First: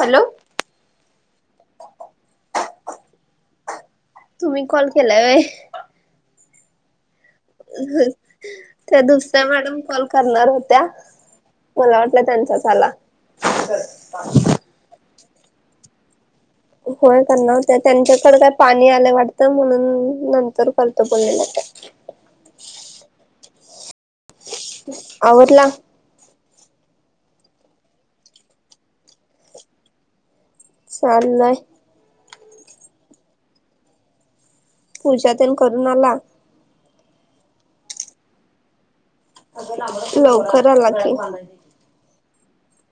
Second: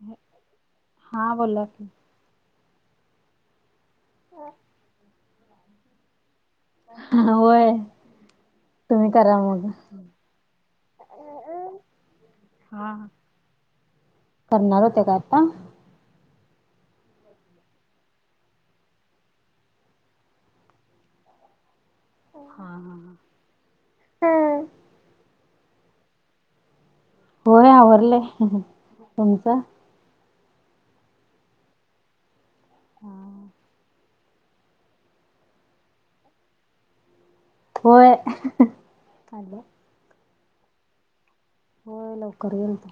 Hello हा बोला क तुम्ही कॉल केलाय व हा होय त्या तुम्ही करा दुसऱ्या मग. मॅडम कॉल करणार होत्या मला वाटलं त्यांचा झाला हा. हा. पां होय त्यां नवत त्यांच्याकडे काय पाणी आलं वाटतं म्हणून नंतर करत बोललेलं काय हा हा ह आवडला होय आवरलं हु हुं तुमचं चाललंय हा पूजा तेन करून आला होय अहहहं लवकर आला कि होय लवकर येना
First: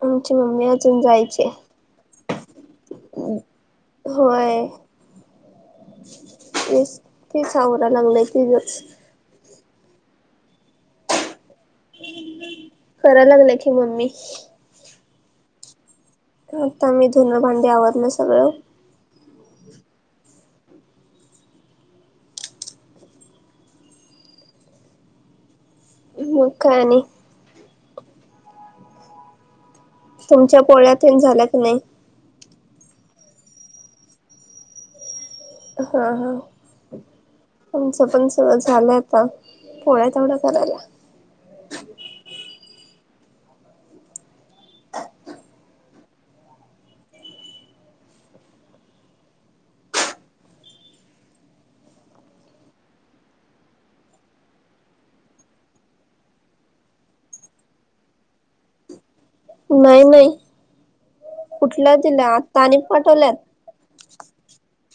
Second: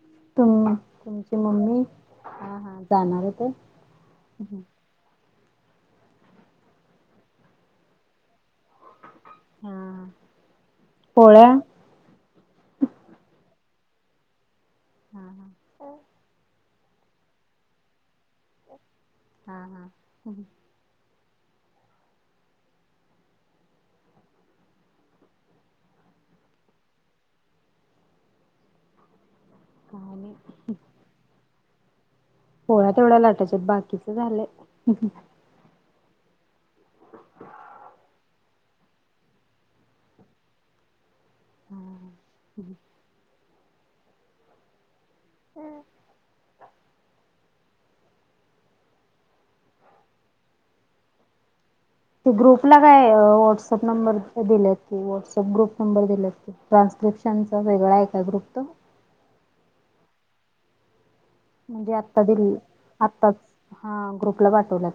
आमची मम्मी तुम् अजून तुमची जायची मम्मी हा हा जाणार आहे त होय तेच ते सावरा लागलंय की ग हा पोळ्या करा लागलं की मम्मी हा हा आ आता मी धुन भांडी आवर ल सगळं हा हा मु काणि काय नाही. तुमच्या पोळ्यात तेन झाल्या क नाही पोळ्या तेवढ्या लाटाच्यात बाकीच झालंय हे ह ह ह हा ह आमचं पण सग झाल होत आता पोळ्या तेवढं करायला हि हम हम्म ते ग्रुपला काय व्हॉट्सअप नंबर दिले व्हट्सअप ग्रुप नंबर दिला्रान क्रिप्शनच वेगळं ऐकाय ग्रुप तो नाही नाही म्हणजे कुठल्या आत्ता दिल्या दिलेल आता आणि पाठवल्यात. आत्ताच हा ग्रुपला पाठवल्या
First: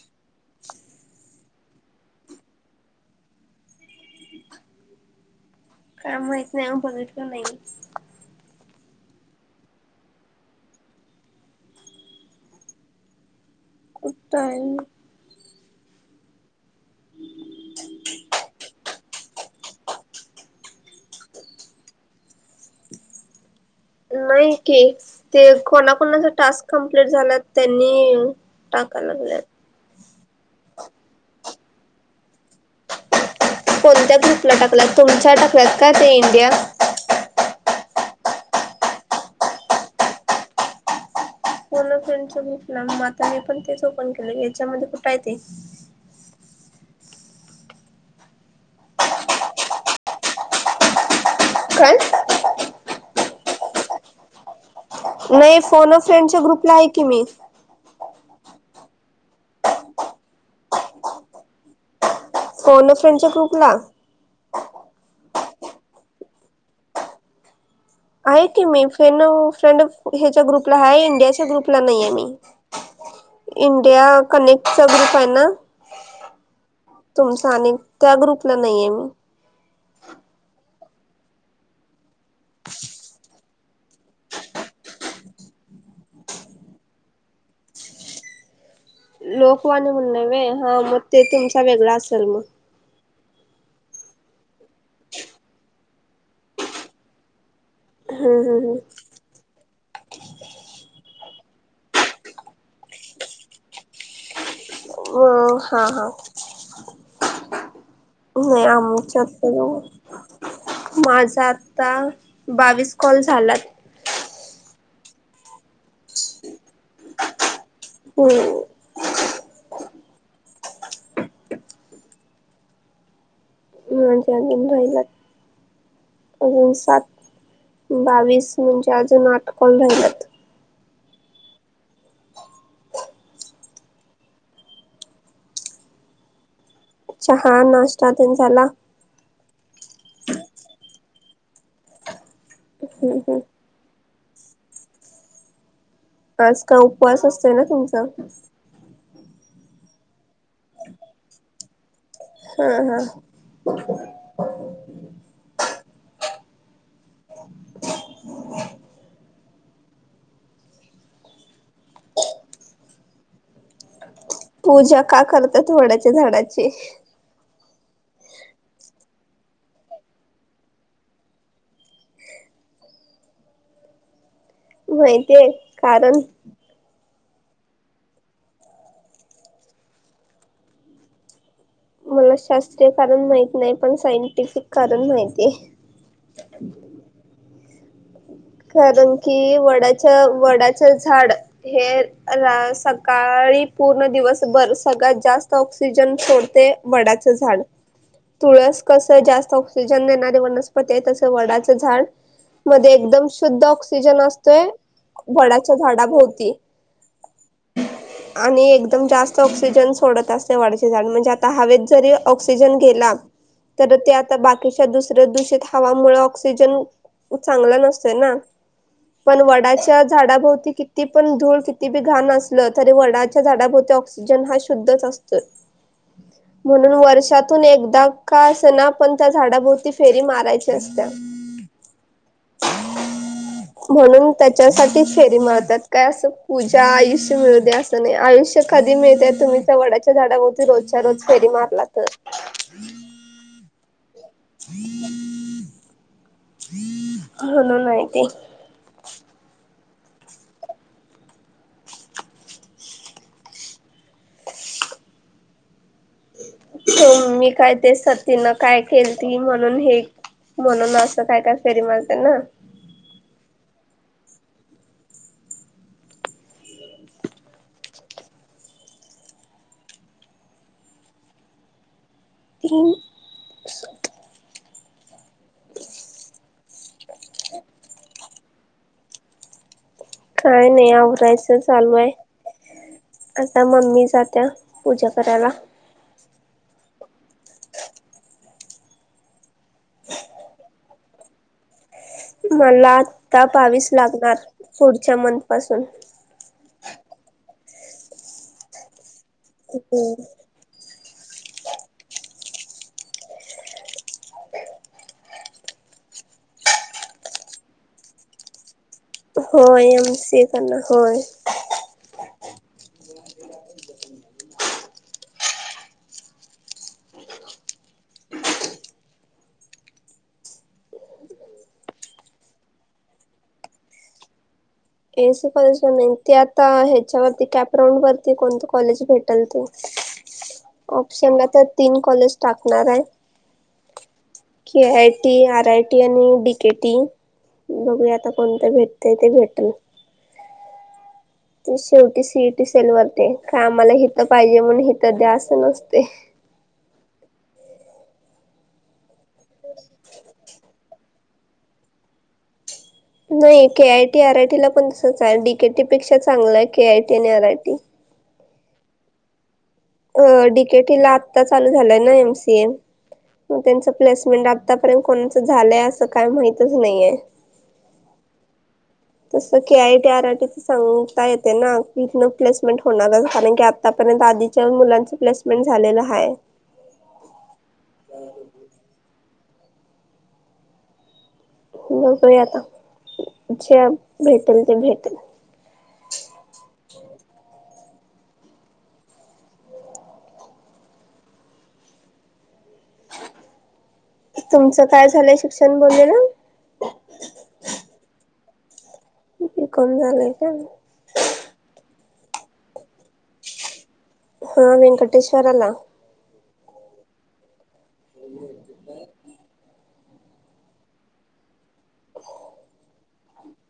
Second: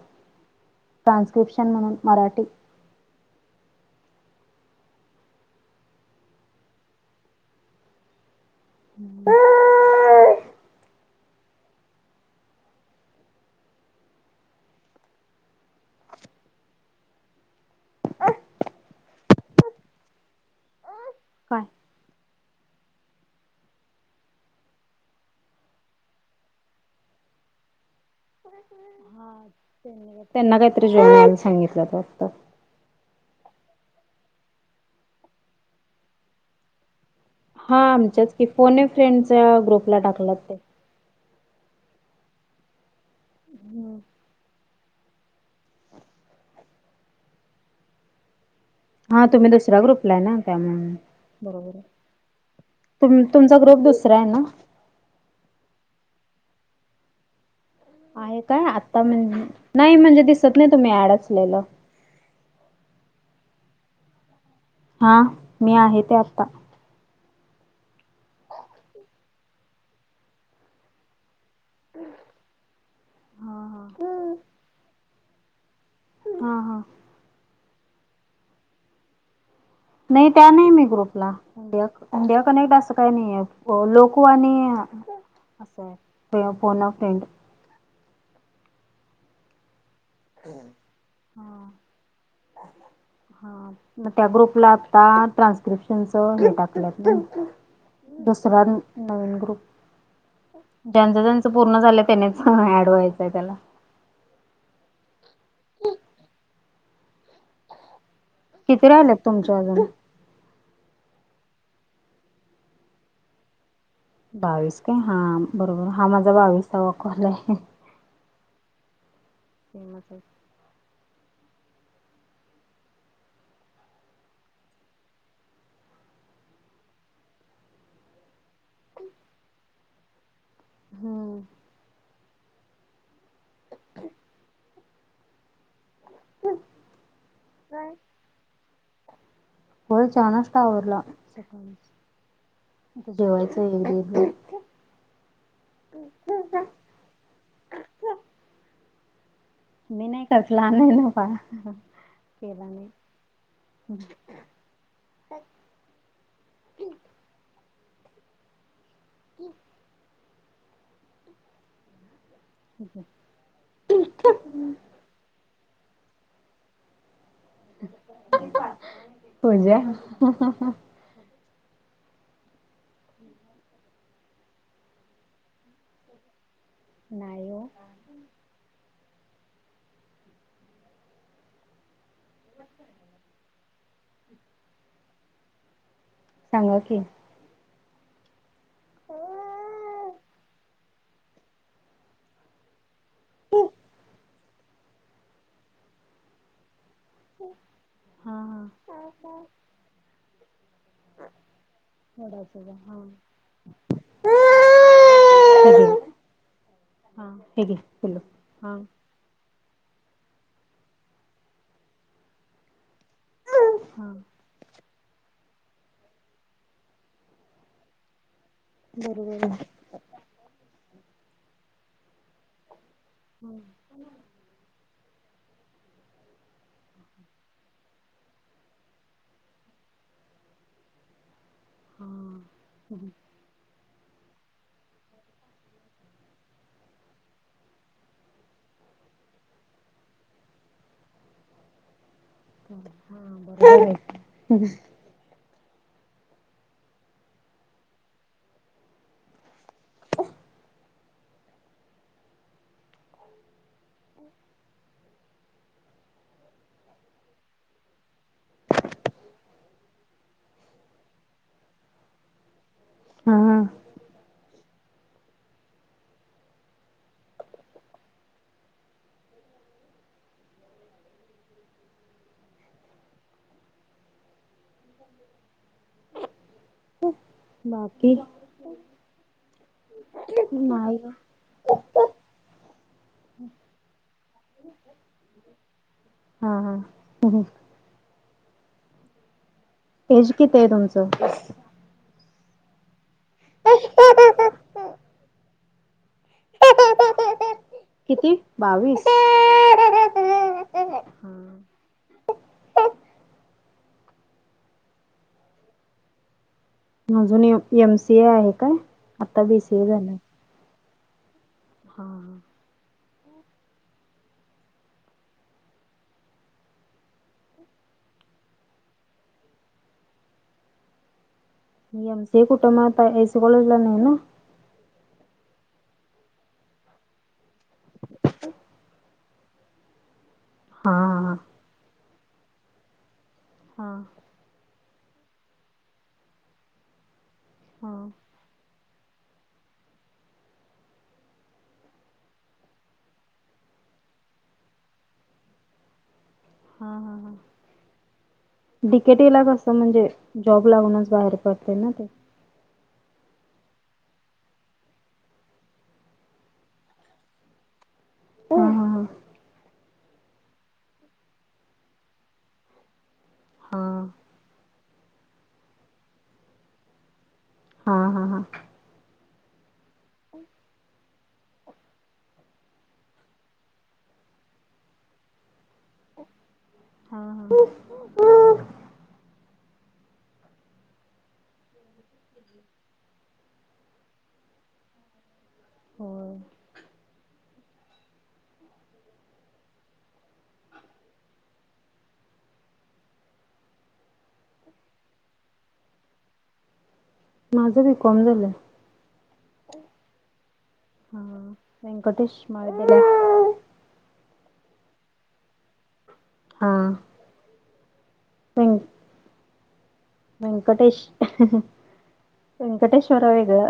ट्रान्स्क्रिप्शन म्हणून मराठी काय माहित नाही हो बघितलं नाही हु हु‌ हु कुठंही काय नाही कि ते कोणाकणाचा टास्क कंप्लीट झाला त्यांनी टाकायला हा लागल्यात. त्यांनी त्यांना काहीतरी जवण्या आधी सांगितलं होतं वाटत कोणत्या ग्रुपला टाकलात तुमच्या टाकलात का ते इंडिया हा आमच्याच की फोने फ्रेंडच्या ग्रुपला टाकलात ते कोन फ्रेंडला च नाव माहित आता मी पण तेच ओपन केले ग त्याच्यामध्ये कुठे आहे ते हा तुम्ही दुसरा ग्रुपला आहे ना त्या म्हून बरोबर हे काय? तुम तुमचा ग्रुप दुसरा आहे ना नाही फोन फ्रेंडच्या ग्रुपला आहे की मी हाय का आता नाहीं नाहि म्हणजे दिसत नाही तुम्ही अड आसलेलं फोन फ्रेंडच्या ग्रुपला हा मी आहे ते आता आहे की मी फ्रेंड न फ्रेंड ह्याच्या ग्रुपला आहे इंडियाच्य ग्रुप ला आहे ना ना नाही हा मी हा इंडिया कनेक्ट चा ग्रुप आहे ना हा हा तुमचा आणि त्या ग्रुपला नाहीये मी नाही त्या नाही मी ग्रुपला इंडिया कनेक्ट असं काही नाही आहे लोको वाणि हे असं आहे फोन फ्रेंड लोकवाणी म्हणले मि नाही व हा मग ते तुमचा वेगळा असेल मग हा मग त्या ग्रुपला आता ट्रान्स्क्रिप्शनच हे टाकलंत ना हम्म दुसरा हम्म नवीन ग्रुप ज्यांचं ज्यांचं पूर्ण झालं, त्यानेच ऍड व्हायचंय, त्याला. व.. हा, हा. नाही किती राहिलेत आमच्यात तुमच्या अजून माझा- ता बावीस कॉल झालात. बावीस काय? हा बरोबर हा माझा बावीसवा काँल हाय. होम्.. ते मस [unintelligible] ज अगेधईला [unintelligible] अजून सात बावीस म्हणजे, अजून आठ काँल राहिल्यात. हम. हम. चहा नाश्ता तेन झाला? हो, चहा नाश्ता आवरला सकाळीच, आता हम्म हम्म जेवायचं वग [inaudible] आज का उपवास असतोय ना, तुमचा? मी नाही करतला ना प [unintelligible] हा, हा, ह. [unintelligible] [inaudible] हम. [inaudible] [inaudible] पूजा का करतात, वडाच्या झाडाची? पूजा? माहिती आहे, कारण? नाही ओ. मला शास्त्रीय कारण माहती नाही, पण सायंटिफिक कारण माहिती आहे. सांगा की? कारण की वडाच्या वडाच झाड हे रा- -काळी पूर्ण दिवसभर सगळ्यात जास्त ऑक्सिजन सोडते वडाचं झाड. हा तुळस हा कस जास्त ऑक्सिजन देणारे वनस्पती आहे, तस वडाचं झाड वडाच मध्ये हा. [inaudible] एकदम शुद्ध ऑक्सिजन असतोय, वड्याच्या हे घे झाडाभोवती हा हे घे पिल्लू आणि हा एकदम जास्त ऑक्सिजन सोडत असतय, वाढचे झाड म्हणजे आता हवेत जरी ऑक्सिजन गेला तर ते हा आता बाकीच्या दुसऱ्या दूषित हवामुळे ऑक्सिजन चांगला नसत ना, पण बरोबर आहे वडाच्या झाडाभोवती किती पण धूळ किती बी घाण असल तरी वणाच्या झाडाभोवती ऑक्सिजन हा शुद्धच असतोय. म्हणून वर्षातून एकदा का, असं ना पण त्या झाडा भोरती फेरी मारायची असत्या. हा. म्हणून त्याच्यासाठी फेरी मारतात काय असं पूजा आयुष्य मिळू दे, असं नाही आयुष्य का कधी मिळत तुम्ही तर वडाच्या झाडाभोती रोजच्या रोज फेरी मारला तर हा बरोबर आहे. म्हणून आहे ते हो मी, काय ते सतीन न काय खेळती म्हणून हे- म्हणून, असं काय, काय फेरी मरते ना? ह. तन [inaudible] बाकी? काय नाही आवरायचं चालू आहे आता मम्मी जाते पूजा करायला हा ह एज किती आहे तुमचं मला आता बावीस लागणार पुढच्या मंथ पासून किती बावीस हो हम अजून एमसीए आहे काय आता बी सी होय ए झालं एम सी ए करणार होय हा हा एम सी कुटुंबात एसी कॉलेजला नाही ना एसी कॉलेज नाही ते आता ह्याच्यावरती कॅपग्राऊंड वरती कोणत कॉलेज भेट हा हा ऑप्शन तर तीन कॉलेज टाकणार आहे हा की A I T R I T आणि डीकेटी हा बघूया आता कोणत भेट ते भेटेल ते शेवटी सीईटी सेल वरते का आम्हाला हितं पाहिजे म्हणून हितं द्या असं नसते हा हा हा डी के टीला कस म्हणजे जॉब लागूनच बाहेर पडते ना ते नाही K I T R I टीला पण तसचाय. डी के टी पेक्षा चांगलाय, के आय टी आणि R I T. [inaudible] A D K T ला आत्ता चालू झालय ना, एम सी ए. मग हा त्यांच प्लेसमेंट, आतापर्यंत कोणाचं झालंय, असं काय माहितच नाहीये. हा, हा, हा. तसं की K I T, R I T च सांगता येते ना की इथन प्लेसमेंट होणार कारण की आता पर र्यंत आधीच्या मुलांच प्लेसमेंट झालेलं हाय. हा, हा. [unintelligible] बगूया आता, जे भेटेल ते भेटेल. [unintelligible] तुमचं काय झालंय शिक्षण बोललेला? माझं बी. कॉम झालंय. बी कॉम झालं आहे का? हा [unintelligible] [inaudible] हा वेंकटेश्वराला. हा, [unintelligible] वेंकटेश [unintelligible] वेंकटेश्वरा वेगळ.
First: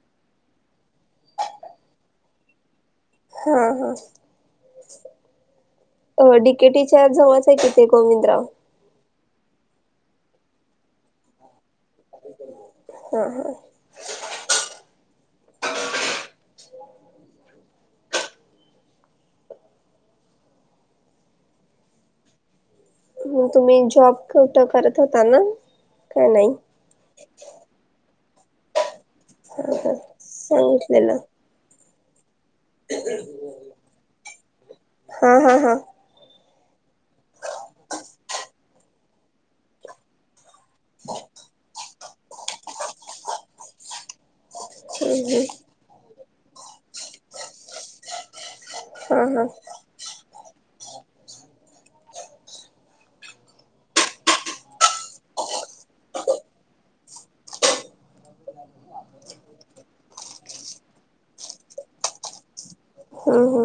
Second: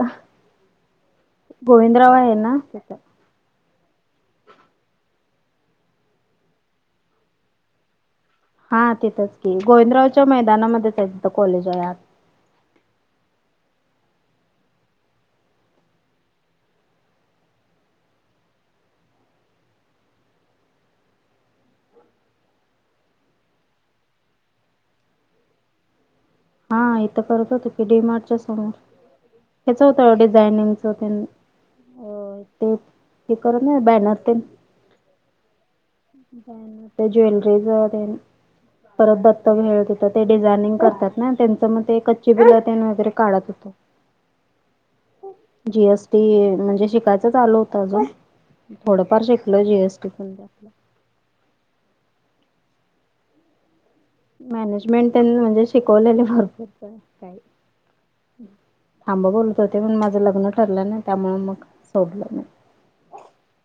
[unintelligible] गोविंदराव आहे, ना तिथं. हा, हा. अ डि के टीच्या जवळचय कि ते गोविंद. हा तिथंच की. गोविंदरावच्या मैदानामध्येचय तीथ कॉलेजय आत. हा, हा. म तुम्ही जॉब कुठ करत होता ना? काय नाही हा इथं करत होत की, डी मार्टच्या समोर. हा हेचं हा होतं, डिझायनिंगच सांगितलेलं तेन. ते, ते करत नाहित बॅनर तेन. हा, हा, हा. [unintelligible] ते ज्वेलरी जवळ तेन. परत दत्त भेळ तिथं ते डिझा यनिंग करतात ना त्यांच, मग ते कच्ची बिल तेन वगैरे काढत होतो. हम्म हम्म ती म्हणजे शिकायचं चालू होतं अजून हा थोडंफार हा शिकल जीएसटी प मॅनेजमेंट त्यां म्हणजे शिकवलेले भरपूर काही थांब बोलत होते म्हण माझं लग्न ठरलं नाही त्यामुळे मग सोडलं नाही. हा हा.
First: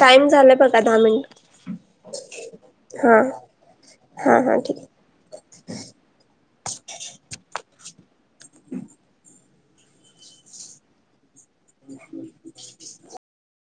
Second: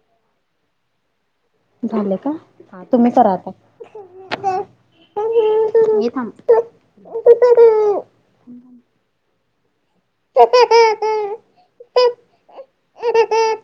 टाइम झालाय बघा दहा मिनिट झाले का? हा, तुम्ही करा हा हा आता ठीक मी थांबते [unintelligible]